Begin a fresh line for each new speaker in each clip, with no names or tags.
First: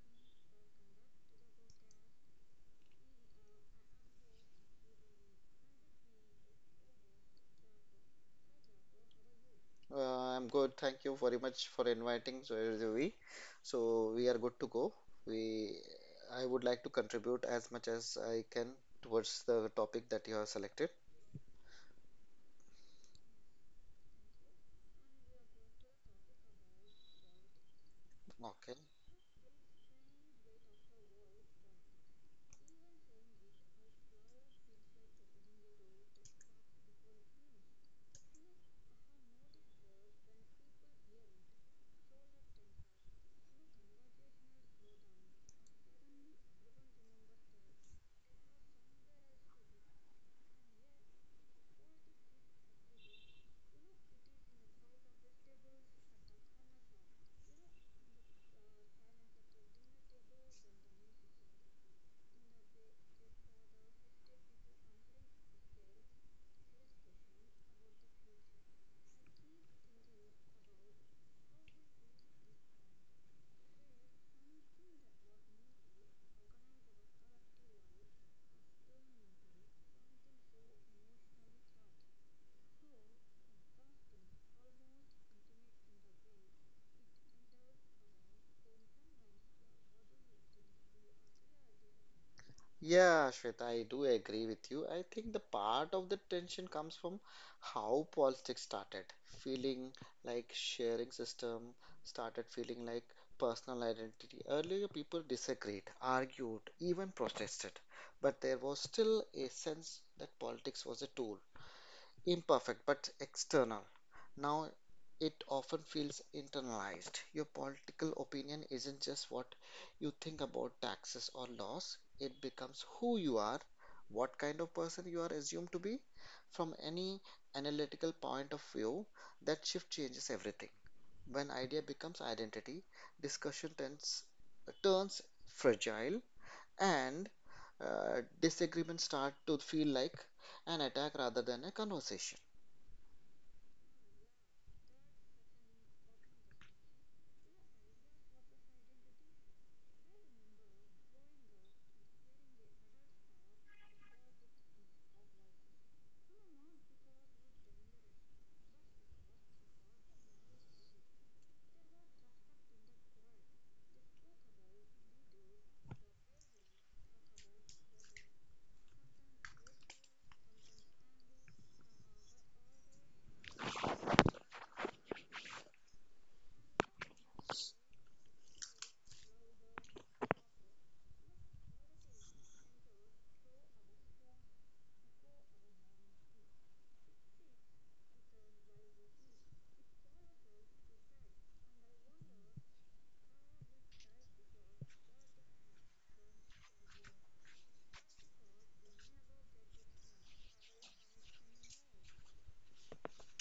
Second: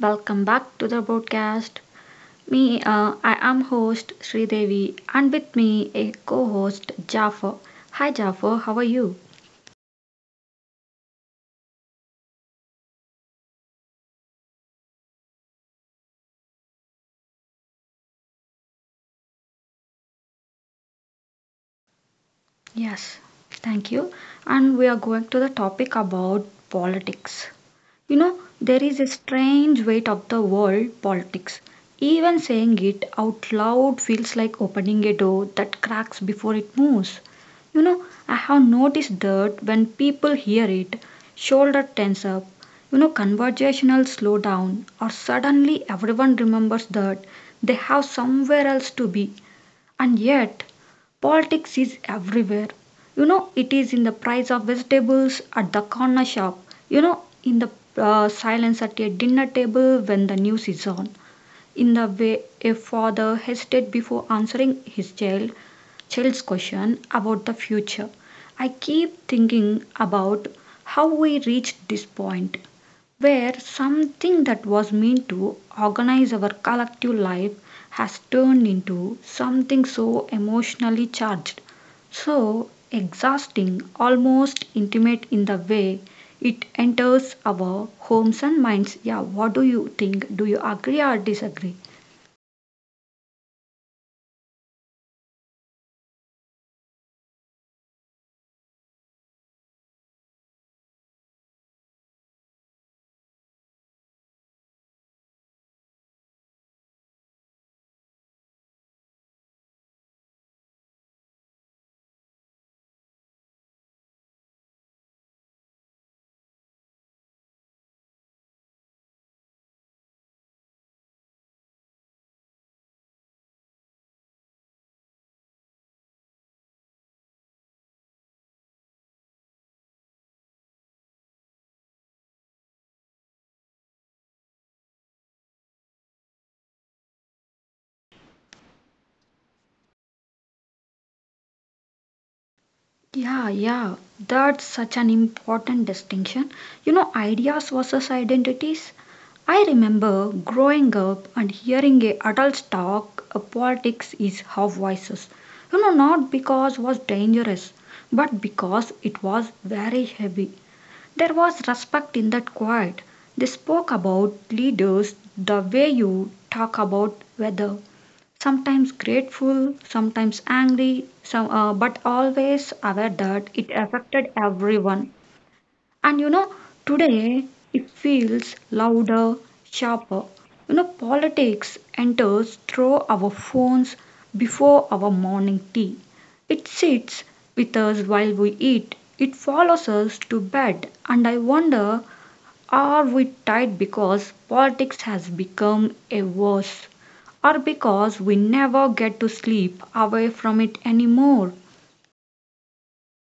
welcome back to the broadcast. Me, I am host Sridevi and with me a co-host Jaffer. Hi Jaffer, how are you?
I'm good. Thank you very much for inviting so Ravi. So we are good to go. We I would like to contribute as much as I can towards the topic that you have selected.
Yes, thank you. And we are going to the topic about politics. You know,
Okay.
there is a strange weight of the world politics. Even saying it out loud feels like opening a door that cracks before it moves. You know, I have noticed that when people hear it, shoulder tense up, you know, conversational slow down, or suddenly everyone remembers that they have somewhere else to be and yet, politics is everywhere. You know, it is in the price of vegetables at the corner shop, you know, in the silence at a dinner table when the news is on, in the way a father hesitated before answering his child's question about the future. I keep thinking about how we reached this point where something that was meant to organize our collective life has turned into something so emotionally charged, so exhausting, almost intimate in the way it enters our homes and minds. Yeah, what do you think? Do you agree or disagree?
Yeah, Shweta, I do agree with you. I think the part of the tension comes from how politics started, feeling like sharing system started feeling like personal identity. Earlier, people disagreed, argued, even protested, but there was still a sense that politics was a tool imperfect but external. Now it often feels internalized. Your political opinion isn't just what you think about taxes or laws, it becomes who you are, what kind of person you are assumed to be. From any analytical point of view, that shift changes everything. When idea becomes identity, discussion tends, turns fragile and disagreements start to feel like an attack rather than a conversation.
Yeah, yeah, that's such an important distinction. You know, ideas versus identities. I remember growing up and hearing a adults talk politics is how voices. You know, not because was dangerous, but because it was very heavy. There was respect in that quiet. They spoke about leaders the way you talk about weather sometimes grateful, sometimes angry, but always aware that it affected everyone. And you know, today it feels louder, sharper. You know, politics enters through our phones before our morning tea. It sits with us while we eat. It follows us to bed. And I wonder are we tied because politics has become a worse, or because we never get to sleep away from it anymore?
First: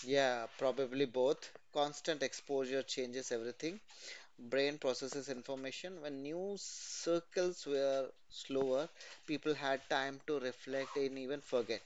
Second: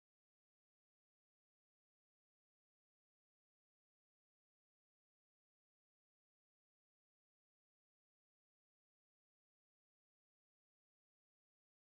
Yeah, probably both. Constant exposure changes everything. Brain processes information. When news circles were slower, people had time to reflect and even forget.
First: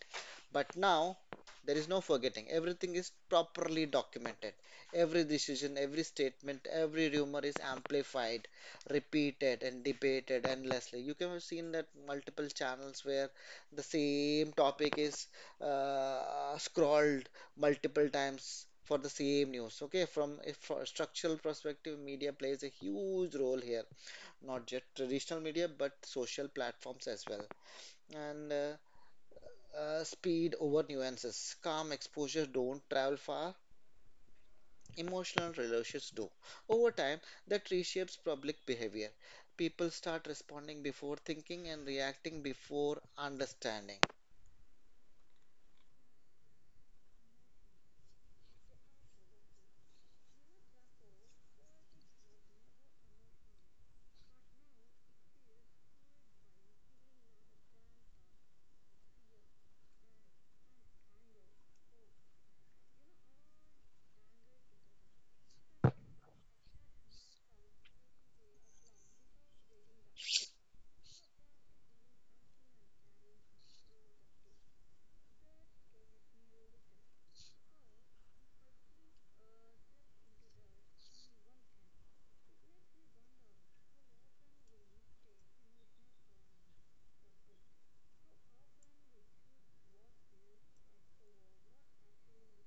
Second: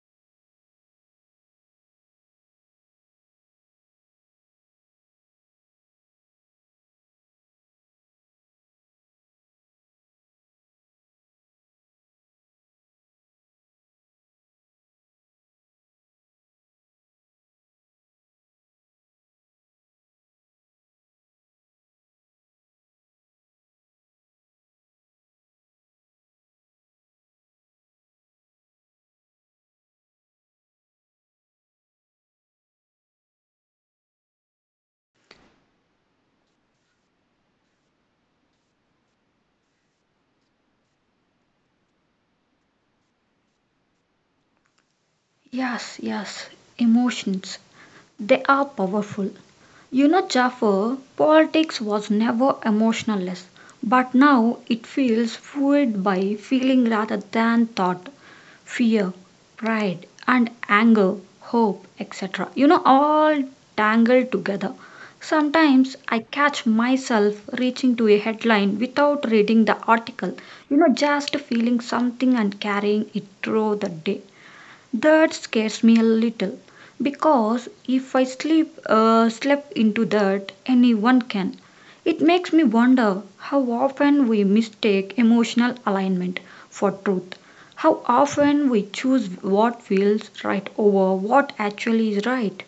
But now, there is no forgetting. Everything is properly documented. Every decision, every statement, every rumor is amplified, repeated, and debated endlessly. You can have seen that multiple channels where the same topic is scrolled multiple times for the same news. Okay, from a for structural perspective, media plays a huge role here, not just traditional media but social platforms as well. And speed over nuances, calm exposure don't travel far, emotional relationships do. Over time, that reshapes public behavior. People start responding before thinking and reacting before understanding.
Yes, yes, emotions. They are powerful. You know, Jaffer, politics was never emotionless, but now it feels fueled by feeling rather than thought, fear, pride, and anger, hope, etc. You know, all tangled together. Sometimes I catch myself reaching to a headline without reading the article, you know, just feeling something and carrying it through the day. That scares me a little, because if I sleep slept into that anyone can. It makes me wonder how often we mistake emotional alignment for truth, how often we choose what feels right over what actually is right.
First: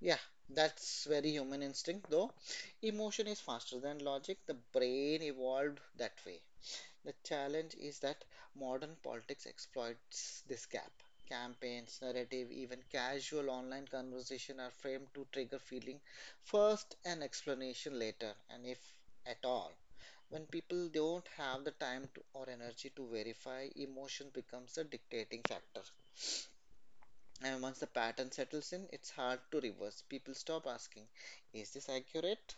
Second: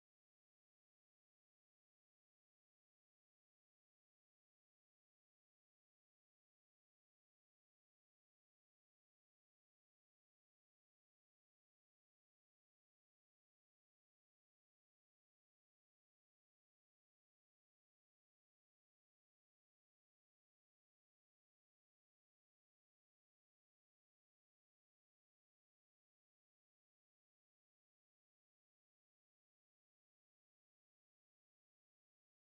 Yeah, that's very human instinct though. Emotion is faster than logic. The brain evolved that way. The challenge is that modern politics exploits this gap. Campaigns, narrative, even casual online conversation are framed to trigger feeling first and explanation later, and if at all. When people don't have the time to, or energy to verify, emotion becomes a dictating factor. And once the pattern settles in, it's hard to reverse. People stop asking, "Is this accurate?"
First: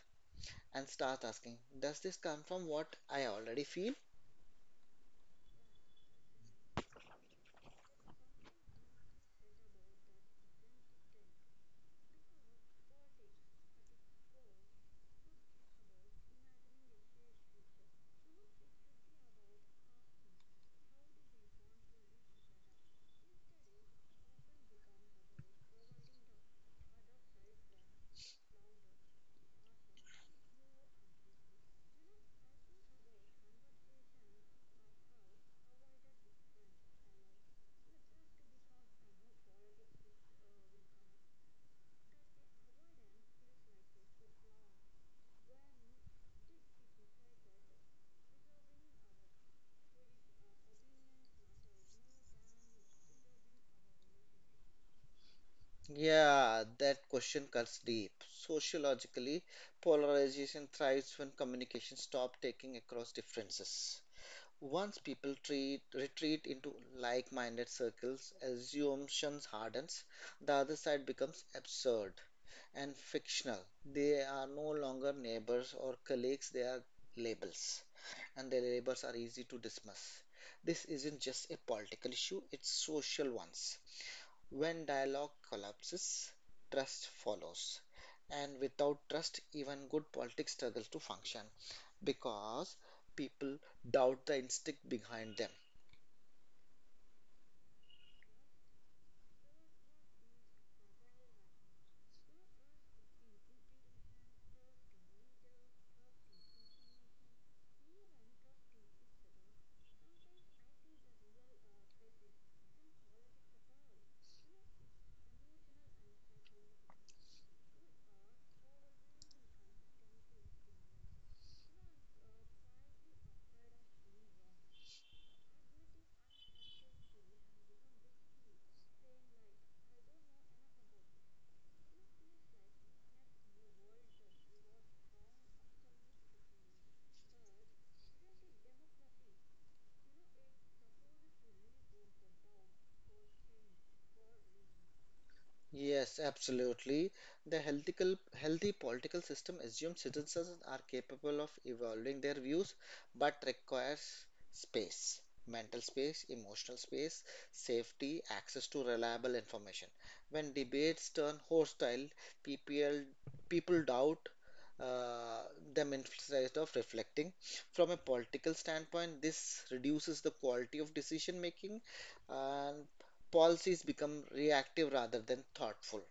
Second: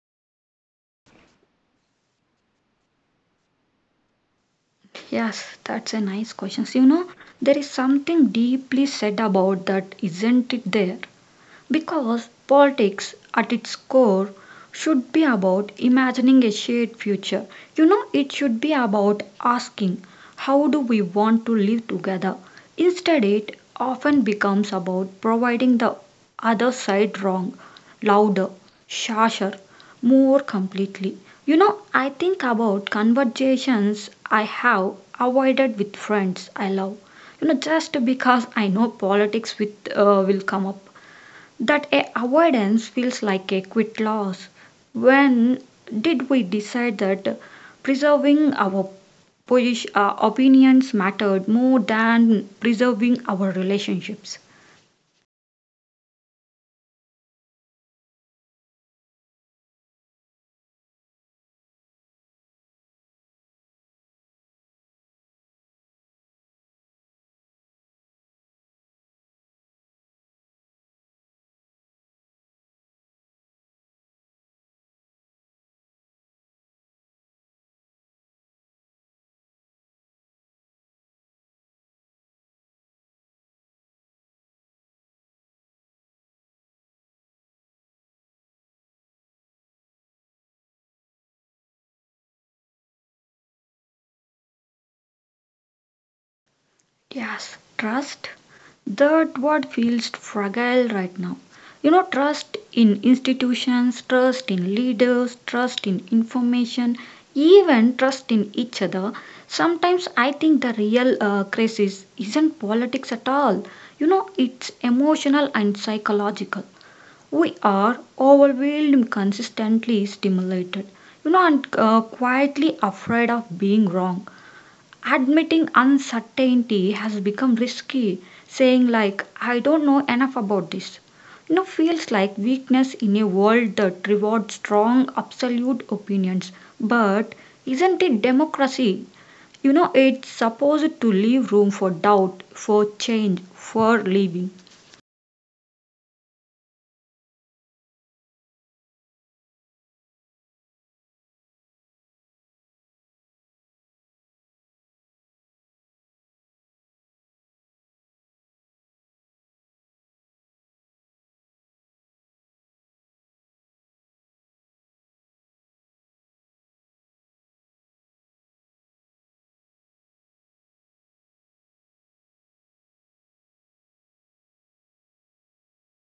and start asking, "Does this come from what I already feel?"
Yes, that's a nice question. You know, there is something deeply said about that, isn't it there? Because politics, at its core, should be about imagining a shared future. You know, it should be about asking, how do we want to live together? Instead, it often becomes about providing the other side wrong, louder, harsher, more completely. You know, I think about conversations I have avoided with friends I love you know just because I know politics with will come up that a avoidance feels like a quit loss. When did we decide that preserving our opinions mattered more than preserving our relationships?
Yeah, that question cuts deep. Sociologically, polarization thrives when communication stops taking across differences. Once people treat, retreat into like minded circles, assumptions hardens, the other side becomes absurd and fictional. They are no longer neighbors or colleagues, they are labels, and their labels are easy to dismiss. This isn't just a political issue, it's social ones. When dialogue collapses, trust follows. And without trust, even good politics struggles to function because people doubt the instinct behind them.
Yes, trust. That what feels fragile right now. You know, trust in institutions, trust in leaders, trust in information, even trust in each other. Sometimes I think the real crisis isn't politics at all. You know, it's emotional and psychological. We are overwhelmed, consistently stimulated. You know, and quietly afraid of being wrong admitting uncertainty has become risky. Saying, like, I don't know enough about this, you know, feels like weakness in a world that rewards strong, absolute opinions. But isn't it democracy? You know, it's supposed to leave room for doubt, for change, for living.
Yes, absolutely. The healthical, healthy political system assumes citizens are capable of evolving their views, but requires space, mental space, emotional space, safety, access to reliable information. When debates turn hostile, people, people doubt uh, them instead of reflecting. From a political standpoint, this reduces the quality of decision making, and policies become reactive rather than thoughtful.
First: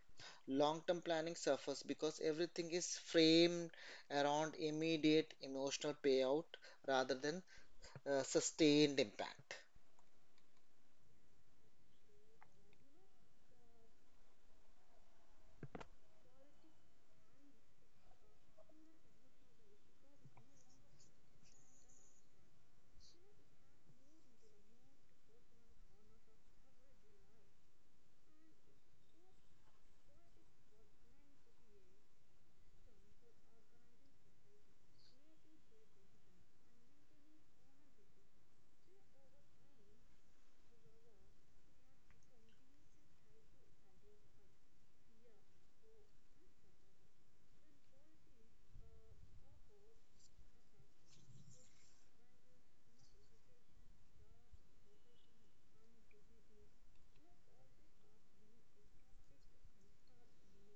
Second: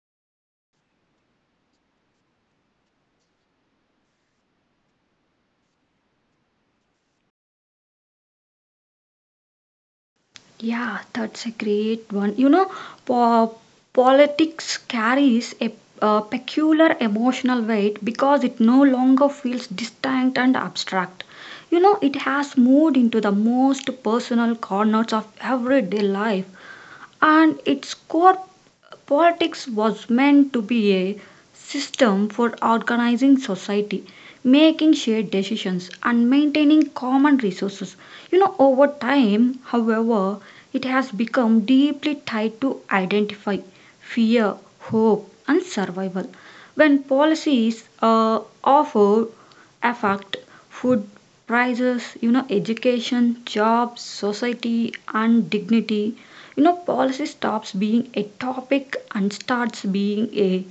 Long term planning suffers because everything is framed around immediate emotional payout rather than sustained impact.
Yeah, that's a great one. Po- politics carries a peculiar emotional weight because it no longer feels distinct and abstract. You know, it has moved into the most personal corners of everyday life and its core politics was meant to be a system for organizing society, making shared decisions, and maintaining common resources. You know, over time, however, it has become deeply tied to identify, fear, hope, and survival. When policies offer affect food prices, you know, education, jobs, society, and dignity, you know policy stops being a topic and starts being a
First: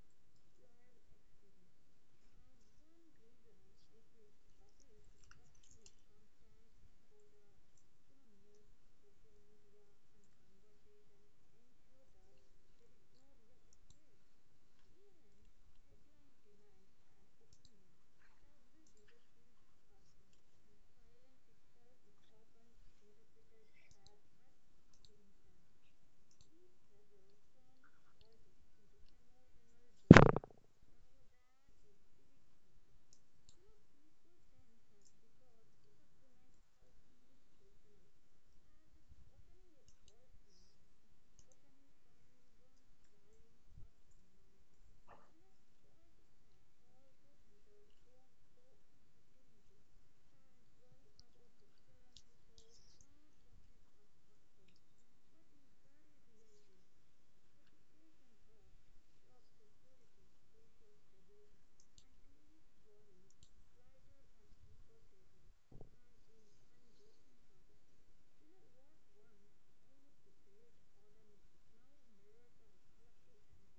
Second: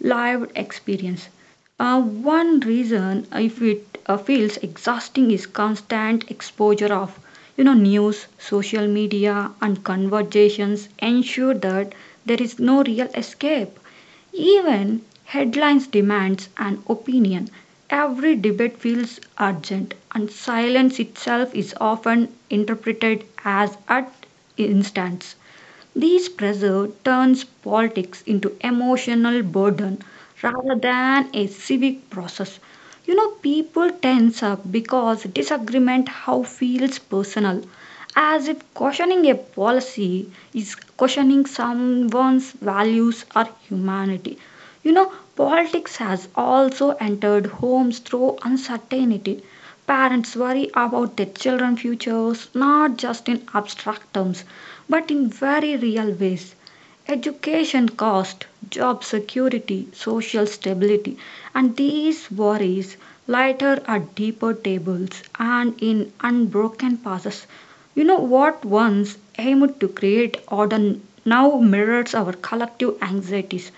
lived experience one reason if it feels exhausting is constant exposure of you know news social media and conversations ensure that there is no real escape even headlines demands an opinion every debate feels urgent and silence itself is often interpreted as at instance these pressure turns politics into emotional burden rather than a civic process. You know, people tense up because disagreement how feels personal, as if questioning a policy is questioning someone's values or humanity. You know, politics has also entered homes through uncertainty. Parents worry about their children's futures, not just in abstract terms, but in very real ways. Education cost, job security, social stability, and these worries lighter at deeper tables and in unbroken passes. You know what once aimed to create order now mirrors our collective anxieties.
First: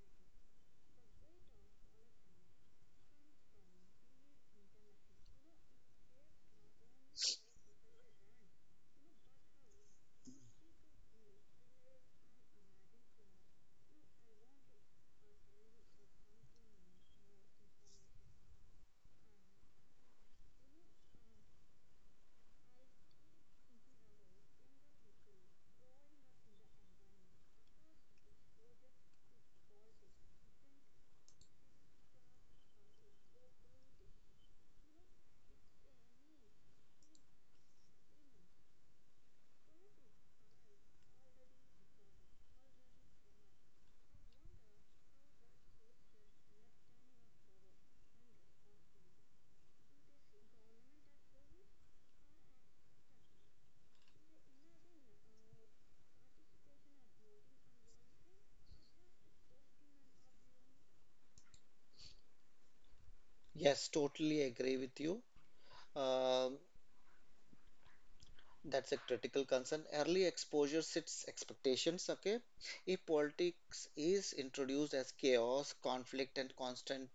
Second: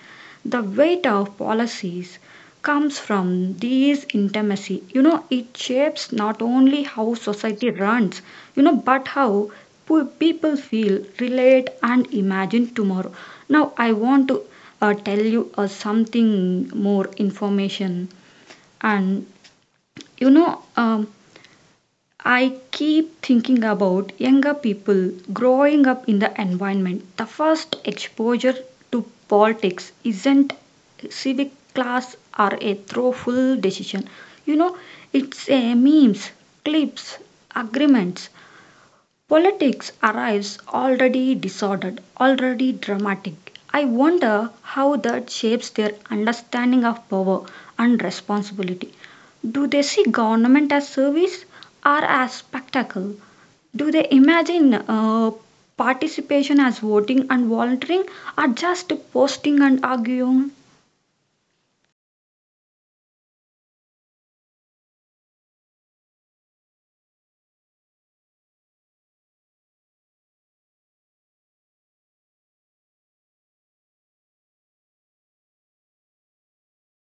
The weight of policies comes from these intimacy. You know, it shapes not only how society runs, you know, but how poor people feel, relate, and imagine tomorrow. Now, I want to tell you something more information. And you know, I keep thinking about younger people growing up in the environment. The first exposure to politics isn't civic class or a thoughtful decision. You know, it's a memes, clips, agreements, politics arrives already disordered, already dramatic. I wonder how that shapes their understanding of power and responsibility. Do they see government as service or as spectacle? Do they imagine participation as voting and volunteering or just posting and arguing?
Yes, totally agree with you. Um That's a critical concern. Early exposure sets expectations. Okay, if politics is introduced as chaos, conflict, and constant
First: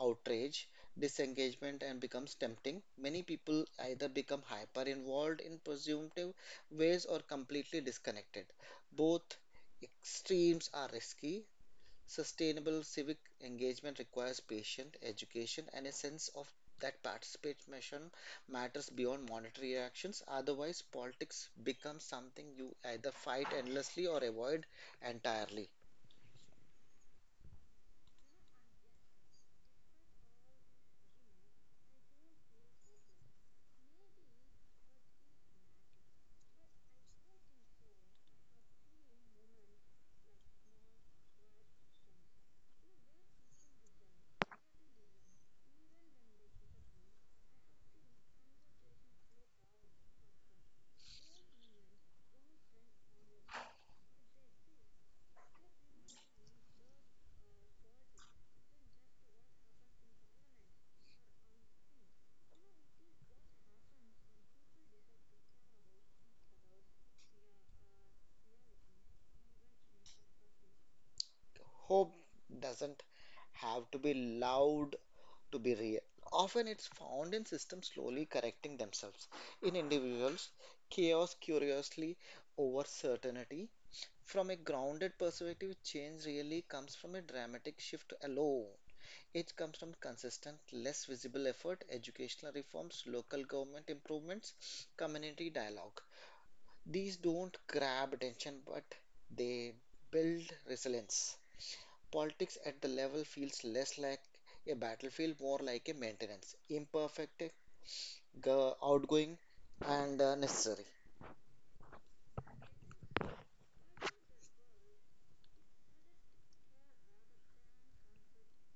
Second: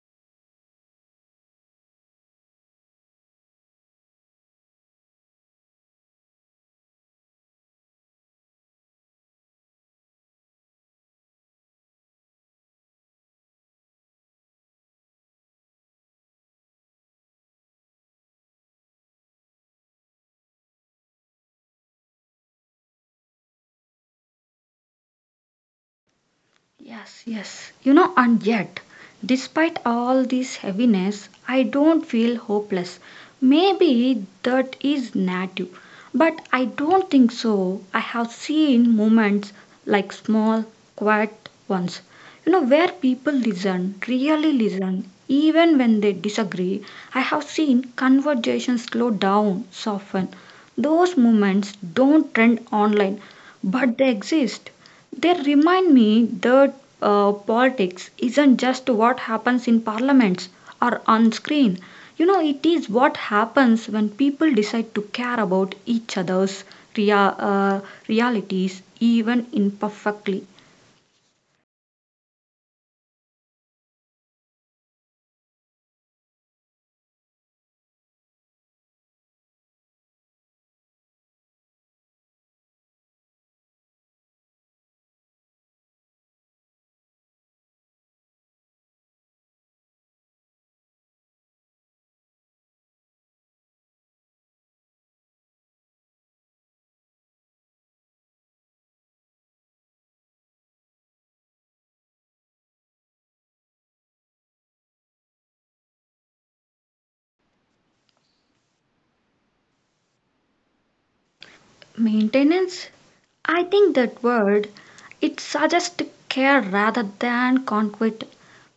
outrage, disengagement, and becomes tempting, many people either become hyper involved in presumptive ways or completely disconnected. Both extremes are risky. Sustainable civic engagement requires patient education and a sense of that participation matters beyond monetary actions. Otherwise, politics becomes something you either fight endlessly or avoid entirely.
Yes, yes. You know, and yet, despite all this heaviness, I don't feel hopeless. Maybe that is native, but I don't think so. I have seen moments like small, quiet ones, you know, where people listen, really listen, even when they disagree. I have seen conversations slow down, soften. Those moments don't trend online, but they exist. They remind me that politics isn't just what happens in parliaments or on screen. You know, it is what happens when people decide to care about each other's rea- uh, realities, even imperfectly.
Hope doesn't have to be loud to be real. Often it's found in systems slowly correcting themselves. In individuals, chaos curiously over certainty. From a grounded perspective, change really comes from a dramatic shift alone. It comes from consistent, less visible effort, educational reforms, local government improvements, community dialogue. These don't grab attention, but they build resilience. Politics at the level feels less like a battlefield, more like a maintenance, imperfect, outgoing, and necessary.
Maintenance? I think that word it suggests care rather than conflict.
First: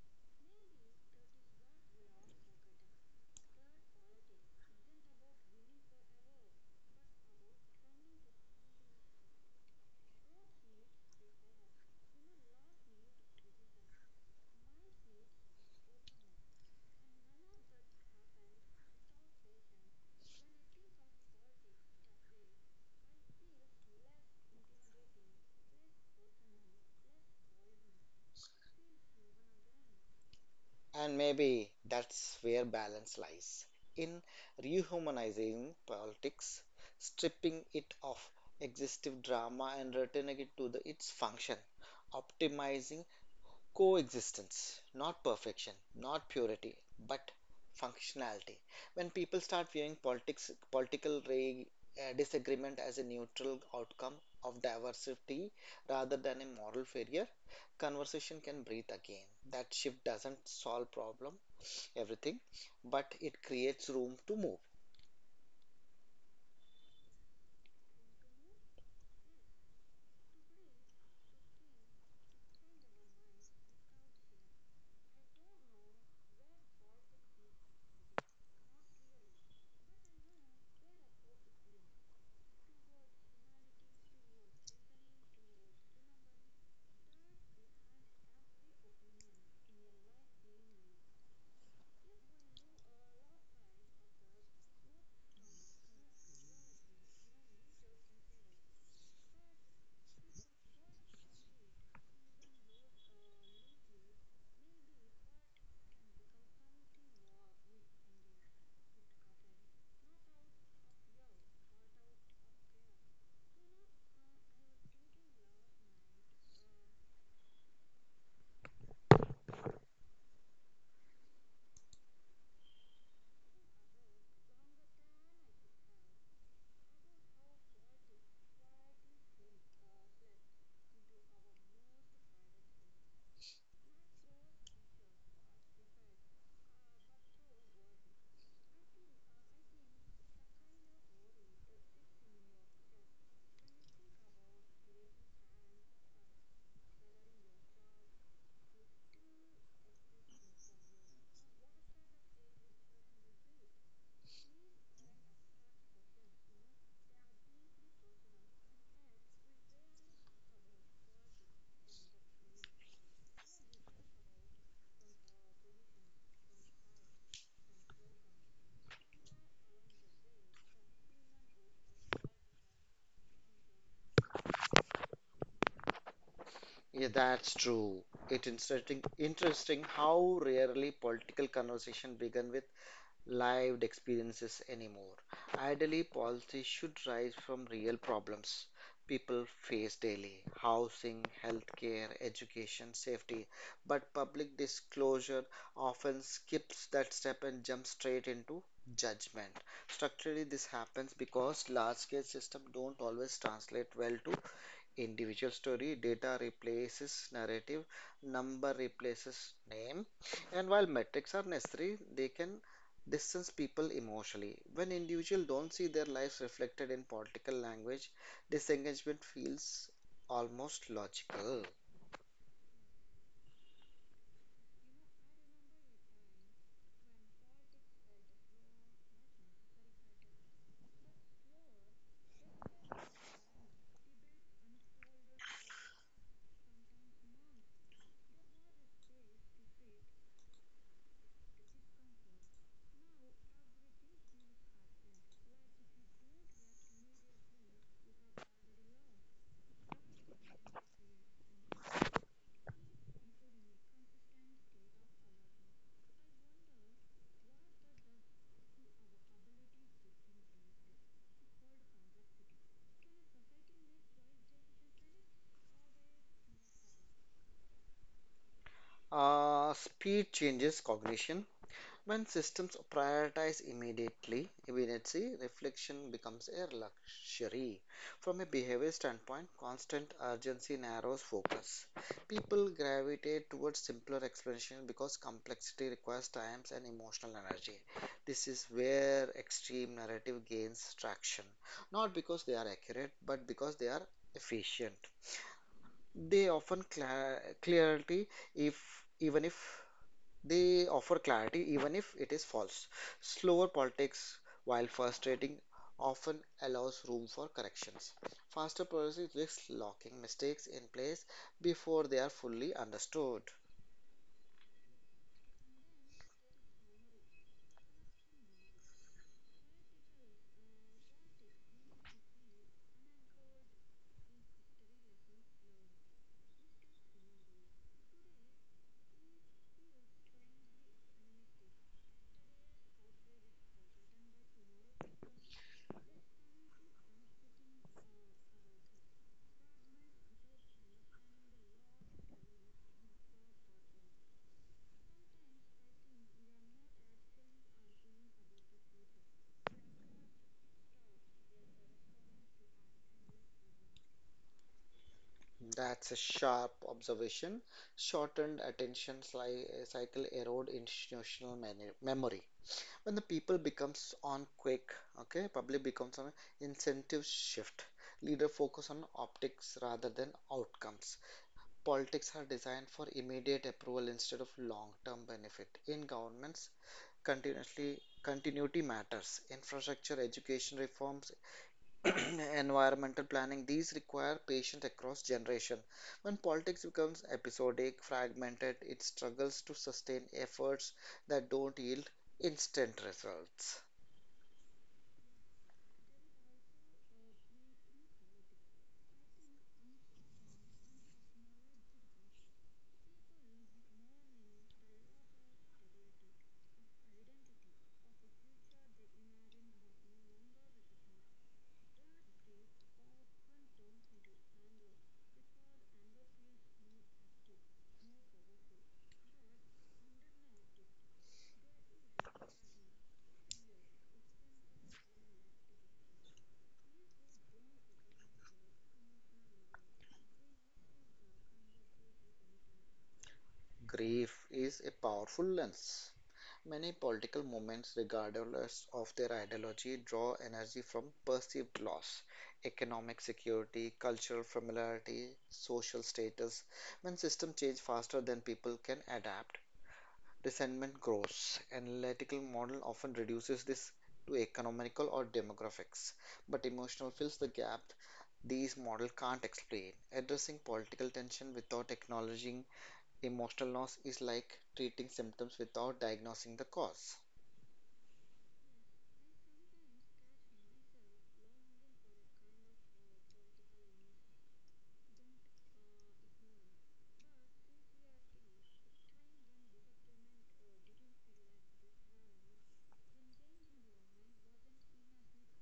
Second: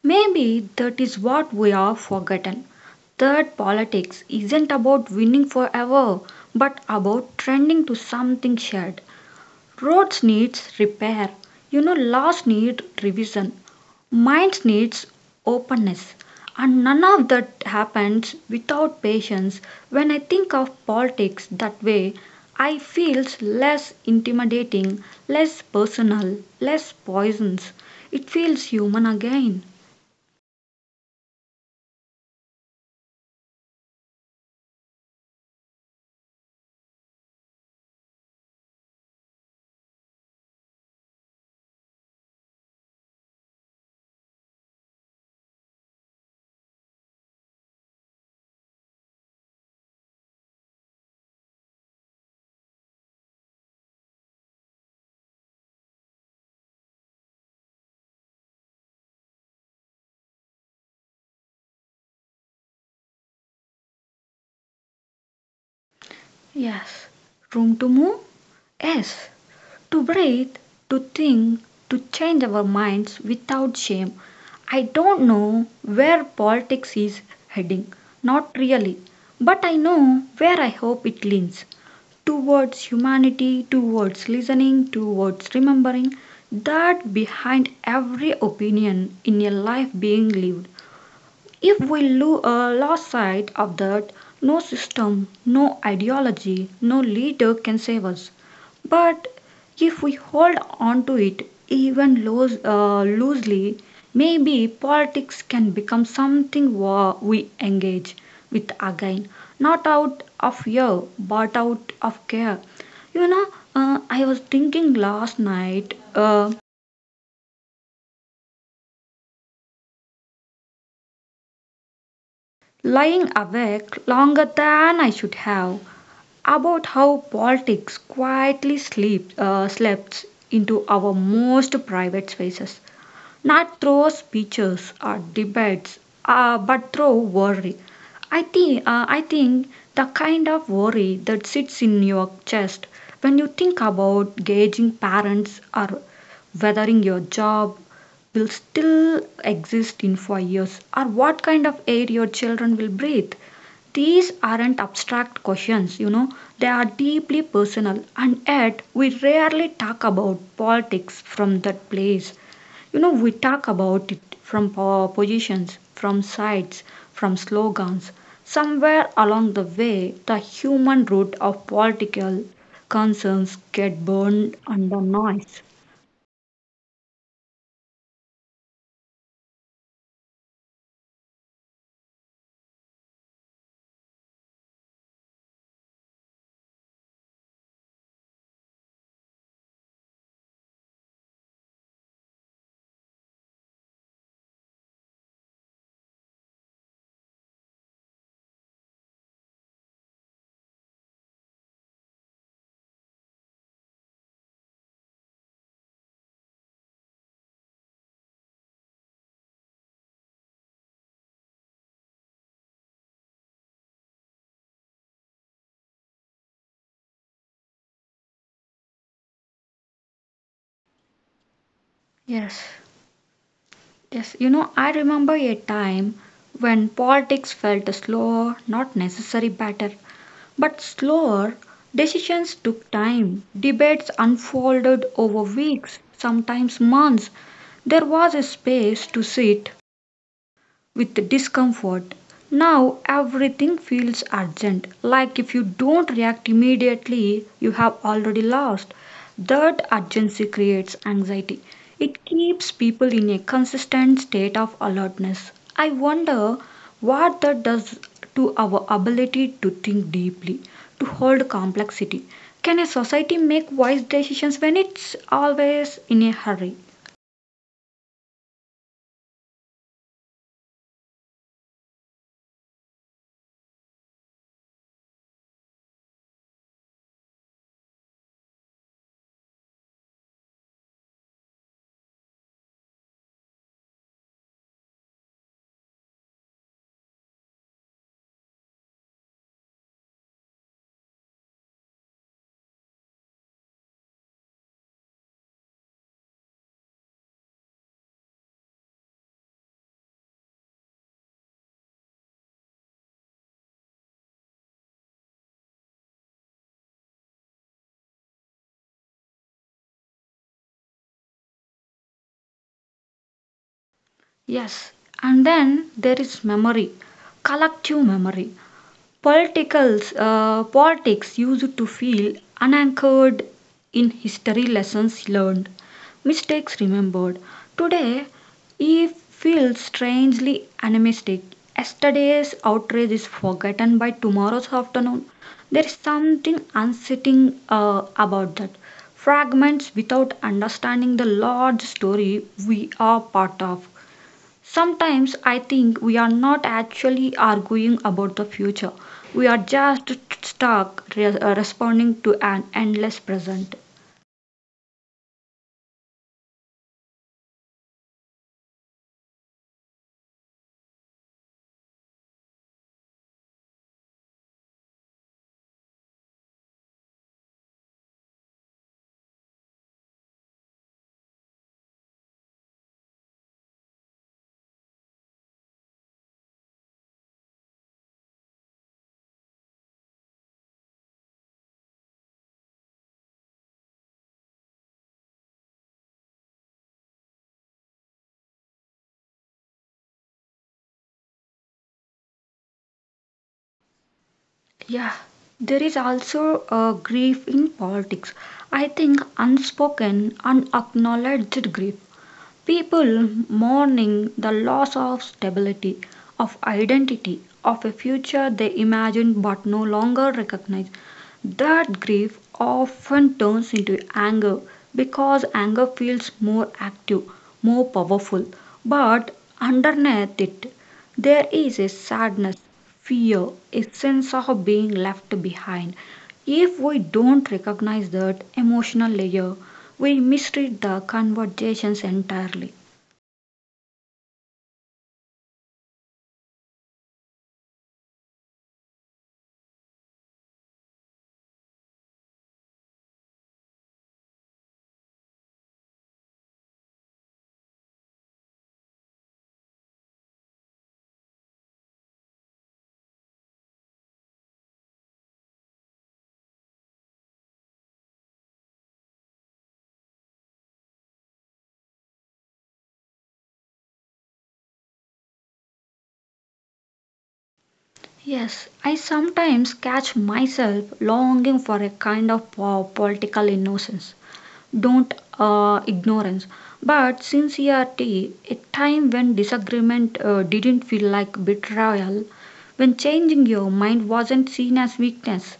Maybe that is what we are forgotten. That politics isn't about winning forever, but about trending to something shared. Roads needs repair. You know, laws need revision. Minds needs openness. And none of that happens without patience. When I think of politics that way, I feels less intimidating, less personal, less poisons. It feels human again.
And maybe that's where balance lies in rehumanizing politics, stripping it of exhaustive drama and returning it to the, its function, optimizing coexistence, not perfection, not purity, but functionality. When people start viewing politics, political re, disagreement as a neutral outcome of diversity rather than a moral failure, conversation can breathe again. That shift doesn't solve problem, everything, but it creates room to move.
Yes. Room to move? Yes. To breathe, to think, to change our minds without shame. I don't know where politics is heading, not really, but I know where I hope it leans towards humanity, towards listening, towards remembering that behind every opinion in a life being lived if we lost sight of that, no system, no ideology, no leader can save us. But if we hold on to it even loosely, maybe politics can become something we engage with again, not out of fear but out of care. You know, I was thinking last night, lying awake longer than I should have about how politics quietly slept into our most private spaces not through speeches or debates, but through worry. I think the kind of worry that sits in your chest when you think about gauging parents or weathering your job will still exist in 5 years or what kind of air your children will breathe. These aren't abstract questions, you know, they are deeply personal, and yet we rarely talk about politics from that place. You know, we talk about it from positions, from sides, from slogans. Somewhere along the way, the human root of political concerns get burned under noise.
Yeah, that's true. Interesting how rarely political conversation begin with lived experiences anymore. Ideally, policy should rise from real problems people face daily housing, healthcare, education, safety. But public disclosure often skips that step and jumps straight into judgment. Structurally, this happens because large scale systems don't always translate well to individual story, data replaces narrative, number replaces name, and while metrics are necessary, they can distance people emotionally. When individuals don't see their lives reflected in political language, disengagement feels almost logical.
Yes, yes. You know, I remember a time when politics felt slower, not necessarily better, but slower. Decisions took time. Debates unfolded over weeks, sometimes months. There was a space to sit, with discomfort. Now everything feels urgent, like if you don't react immediately, you have already lost. That urgency creates anxiety. It keeps people in a consistent state of alertness. I wonder what that does to our ability to think deeply, to hold complexity. Can a society make wise decisions when it's always in a hurry?
Speed changes cognition. When systems prioritize immediately immediacy, reflection becomes a luxury. From a behavior standpoint, constant urgency narrows focus. People gravitate towards simpler explanations because complexity requires time and emotional energy. This is where extreme narrative gains traction, not because they are accurate, but because they are efficient. They often cla clarity if even if they offer clarity even if it is false. Slower politics, while frustrating, often allows room for corrections. Faster policies risk locking mistakes in place before they are fully understood.
Yes, and then there is memory, collective memory. Politics used to feel unanchored in history lessons learned, mistakes remembered. Today, it feels strangely animistic. Yesterday's outrage is forgotten by tomorrow's afternoon. There is something unsettling about that. Fragments without understanding the large story we are part of. Sometimes I think we are not actually arguing about the future, we are just stuck responding to an endless present.
That's a sharp observation. Shortened attention cycle erode institutional memory. When the people becomes on quick, okay, public becomes on incentive shift. Leader focus on optics rather than outcomes. Politics are designed for immediate approval instead of long-term benefit. In governments, continuously continuity matters. Infrastructure, education reforms, environmental planning, these require patience across generations. When politics becomes episodic, fragmented, it struggles to sustain efforts that don't yield instant results.
Yeah, there is also a grief in politics. I think unspoken, unacknowledged grief. People mourning the loss of stability, of identity, of a future they imagined but no longer recognize. That grief often turns into anger because anger feels more active, more powerful. But underneath it, there is a sadness, fear, a sense of being left behind. If we don't recognize that emotional layer, we mistreat the conversations entirely.
Grief is a powerful lens. Many political movements, regardless of their ideology, draw energy from perceived loss, economic security, cultural familiarity, social status. When systems change faster than people can adapt, resentment grows. Analytical model often reduces this to economical or demographics, but emotional fills the gap these models can't explain. Addressing political tension without acknowledging emotional loss is like treating symptoms without diagnosing the cause.
Yes, I sometimes catch myself longing for a kind of political innocence, don't ignorance, but sincerity, a time when disagreement didn't feel like betrayal, when changing your mind wasn't seen as weakness.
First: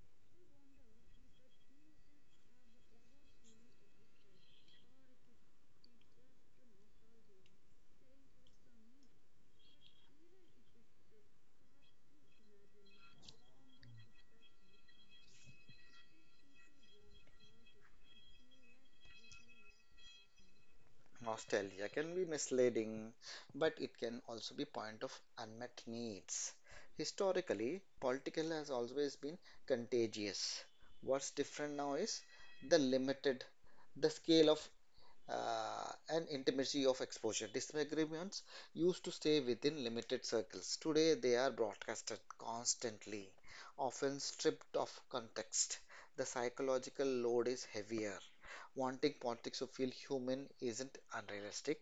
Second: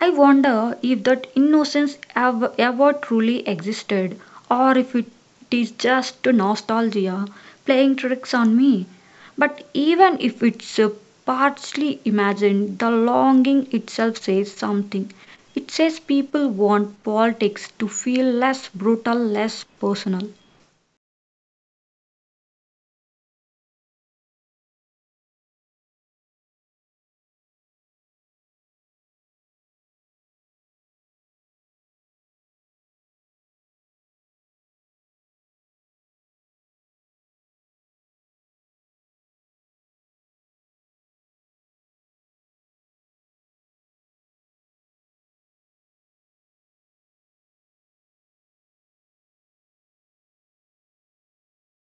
I wonder if that innocence ever truly existed, or if it is just nostalgia playing tricks on me. But even if it's partly imagined, the longing itself says something. It says people want politics to feel less brutal, less personal.
Nostalgia can be misleading, but it can also be point of unmet needs. Historically, political has always been contagious. What's different now is the limited, the scale of and intimacy of exposure. Disagreements used to stay within limited circles. Today, they are broadcasted constantly, often stripped of context. The psychological load is heavier. Wanting politics to feel human isn't unrealistic.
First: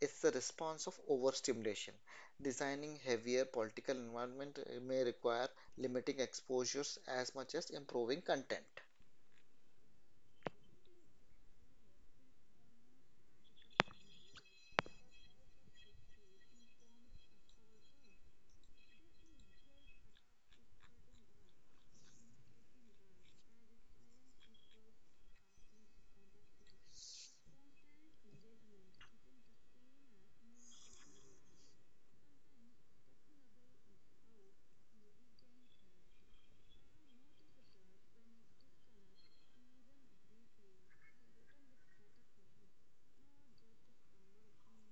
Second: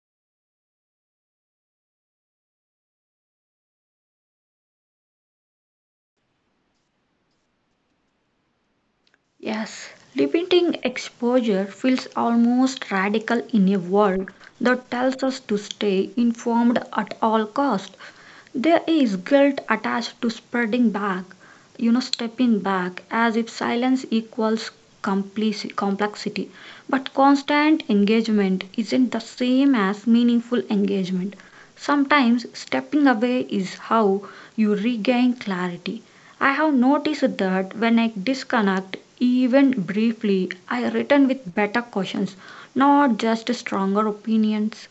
It's the response of overstimulation. Designing heavier political environment may require limiting exposures as much as improving content.
Yes, limiting exposure feels almost radical in a world that tells us to stay informed at all cost. There is guilt attached to spreading back, stepping back, as if silence equals complexity. But constant engagement isn't the same as meaningful engagement. Sometimes stepping away is how you regain clarity. I have noticed that when I disconnect, even briefly, I return with better questions, not just stronger opinions.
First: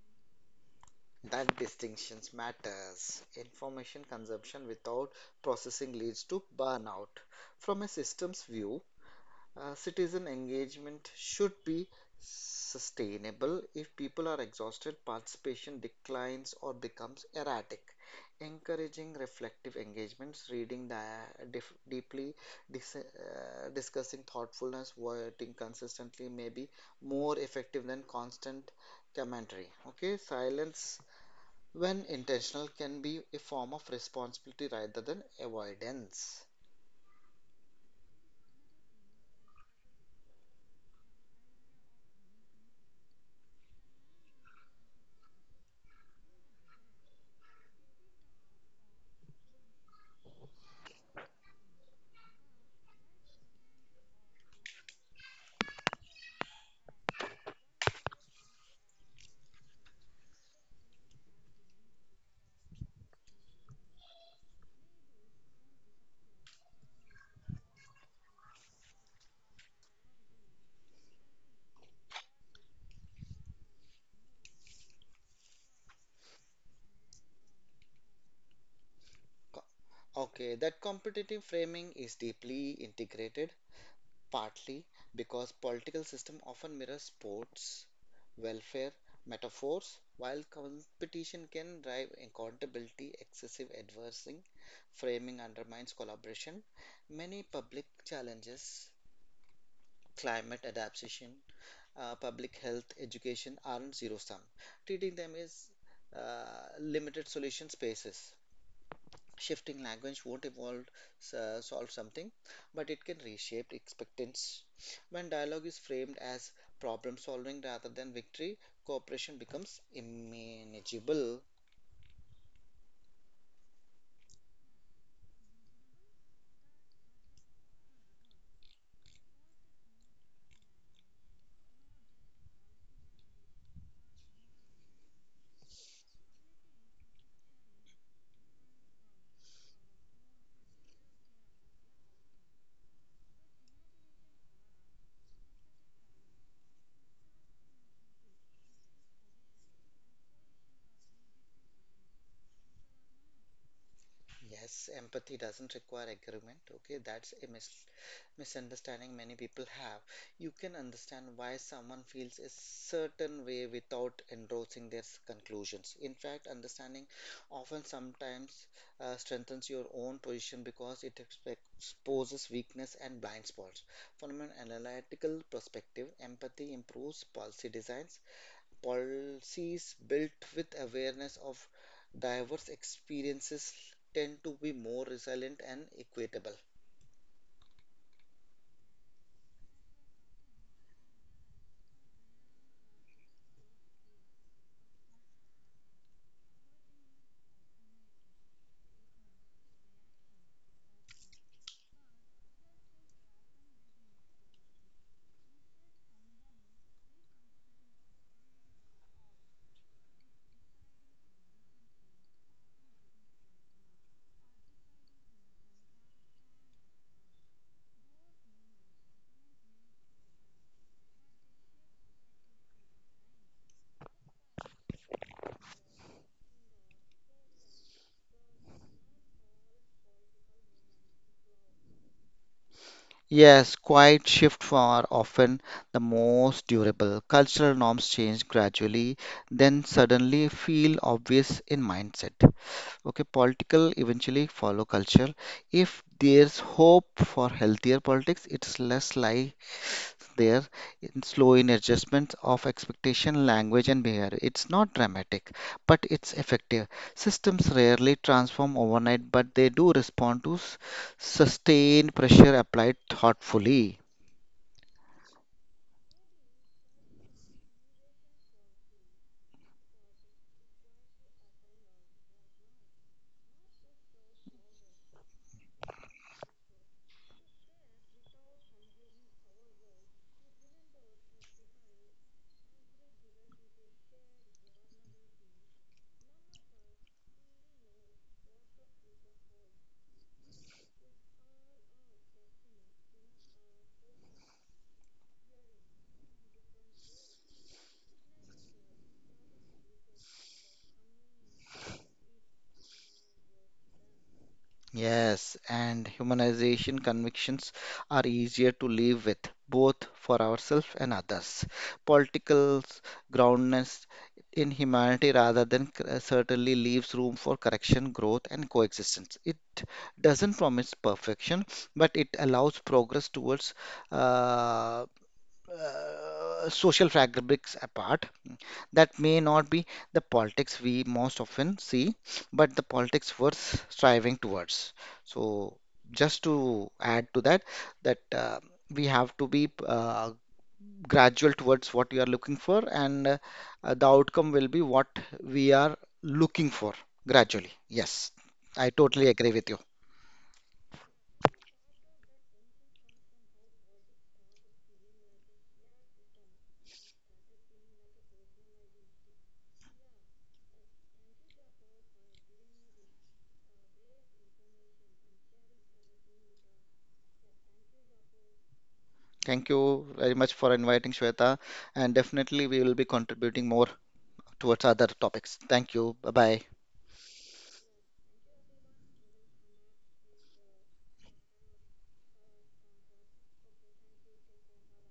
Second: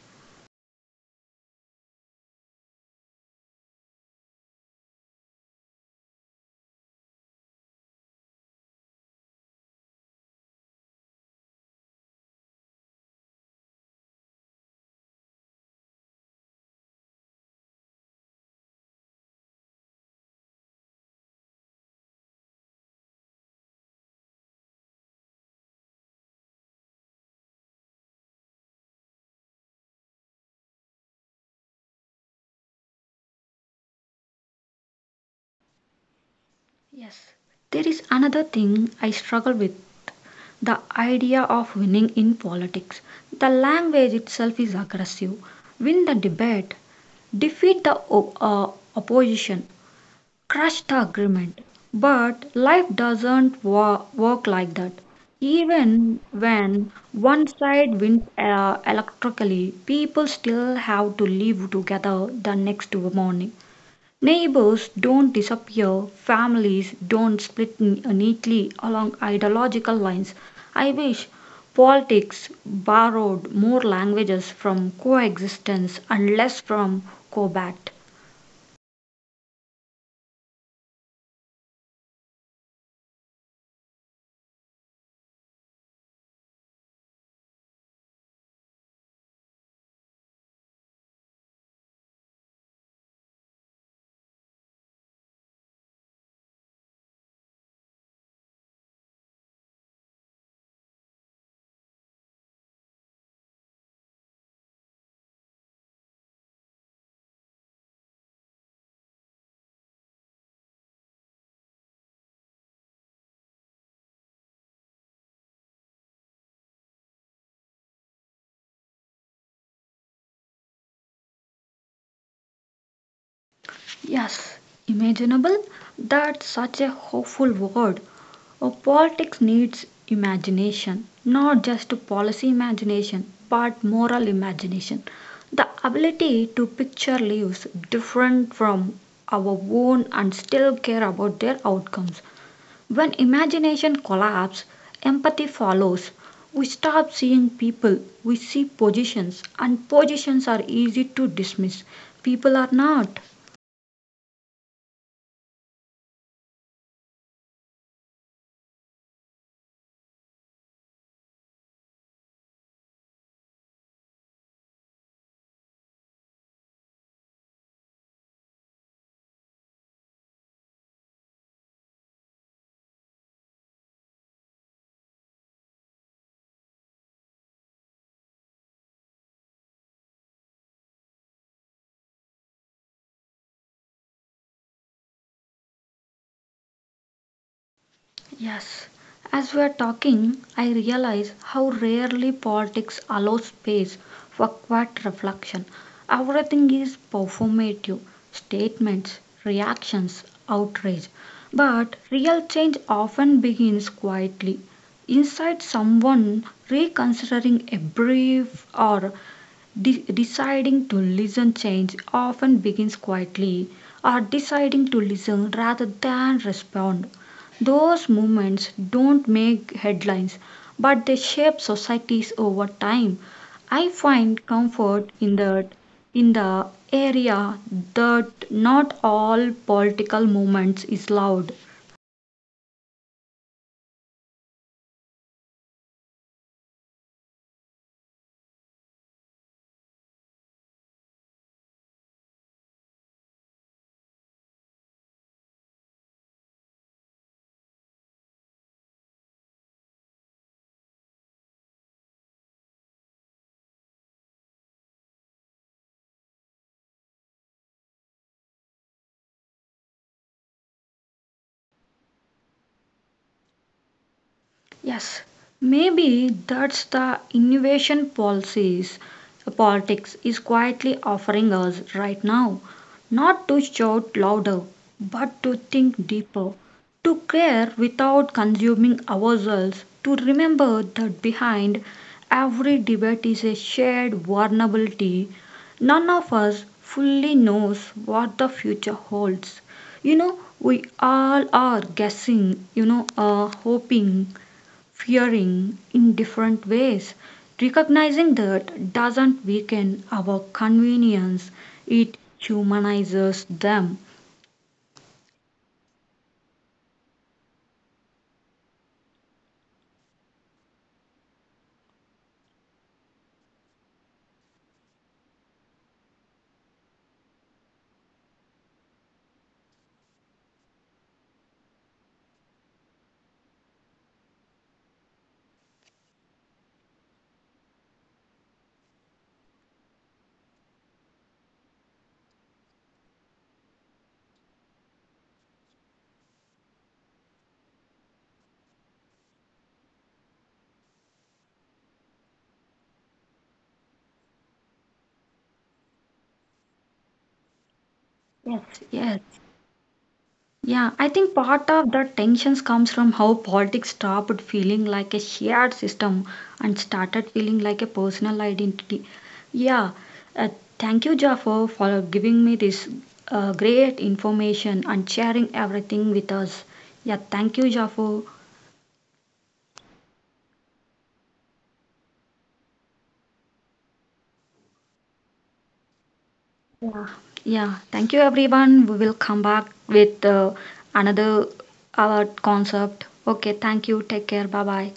That distinctions matters. Information consumption without processing leads to burnout. From a systems view, citizen engagement should be sustainable. If people are exhausted, participation declines or becomes erratic. Encouraging reflective engagements, reading the deeply, discussing thoughtfulness, voting consistently may be more effective than constant commentary. Okay, silence when intentional can be a form of responsibility rather than avoidance.
Yes, there is another thing I struggle with: the idea of winning in politics. The language itself is aggressive. Win the debate, defeat the opposition, crush the agreement. But life doesn't work like that. Even when one side wins electrically, people still have to live together the next morning. Neighbors don't disappear, families don't split neatly along ideological lines. I wish politics borrowed more languages from coexistence and less from combat.
Okay, that competitive framing is deeply integrated, partly because political system often mirror sports, welfare, metaphors, while competition can drive accountability, excessive adversing, framing undermines collaboration. Many public challenges, climate adaptation, public health, education aren't zero sum. Treating them as limited solution spaces. Shifting language won't evolve, solve something, but it can reshape expectance. When dialogue is framed as problem solving rather than victory, cooperation becomes manageable.
Yes, imaginable, that's such a hopeful word. Oh, politics needs imagination, not just policy imagination, but moral imagination. The ability to picture lives different from our own and still care about their outcomes. When imagination collapses, empathy follows. We stop seeing people, we see positions, and positions are easy to dismiss. People are not.
Yes, empathy doesn't require agreement. Okay, that's a misunderstanding many people have. You can understand why someone feels a certain way without endorsing their conclusions. In fact, understanding often sometimes strengthens your own position because it exposes weakness and blind spots. From an analytical perspective, empathy improves policy designs. Policies built with awareness of diverse experiences tend to be more resilient and equitable.
Yes, as we are talking, I realize how rarely politics allows space for quiet reflection. Everything is performative: statements, reactions, outrage. But real change often begins quietly inside someone reconsidering a brief or deciding to listen, change often begins quietly, or deciding to listen rather than respond. Those movements don't make headlines, but they shape societies over time. I find comfort in the area that not all political movements is loud.
Yes, quiet shifts are often the most durable. Cultural norms change gradually, then suddenly feel obvious in mindset. Okay, political eventually follow culture. If there's hope for healthier politics, it's less like there in slow in adjustment of expectation language and behavior. It's not dramatic but it's effective. Systems rarely transform overnight but they do respond to sustained pressure applied thoughtfully.
Yes, maybe that's the innovation policies politics is quietly offering us right now. Not to shout louder, but to think deeper, to care without consuming ourselves, to remember that behind every debate is a shared vulnerability. None of us fully knows what the future holds. You know, we all are guessing, hoping, fearing in different ways. Recognizing that doesn't weaken our convenience, it humanizes them.
Yes, and humanization convictions are easier to live with, both for ourselves and others. Political groundedness in humanity rather than certainly leaves room for correction, growth, and coexistence. It doesn't promise perfection, but it allows progress towards uh, social fabrics apart that may not be the politics we most often see, but the politics worth striving towards. So, just to add to that, that we have to be gradual towards what we are looking for, and the outcome will be what we are looking for gradually. Yes, I
Yes,
totally
yes.
agree with you.
Yeah, I think part of the tensions comes from how politics stopped feeling like a shared system and started feeling like a personal identity. Yeah, uh, thank you, Jafar, for giving me this great information and sharing everything with us. Yeah, thank you, Jafar.
Thank you very much for inviting Shweta, and definitely we will be contributing more towards other topics. Thank you. Bye bye.
Yeah, thank you everyone. We will come back with another our concept. Okay, thank you. Take care. Bye bye.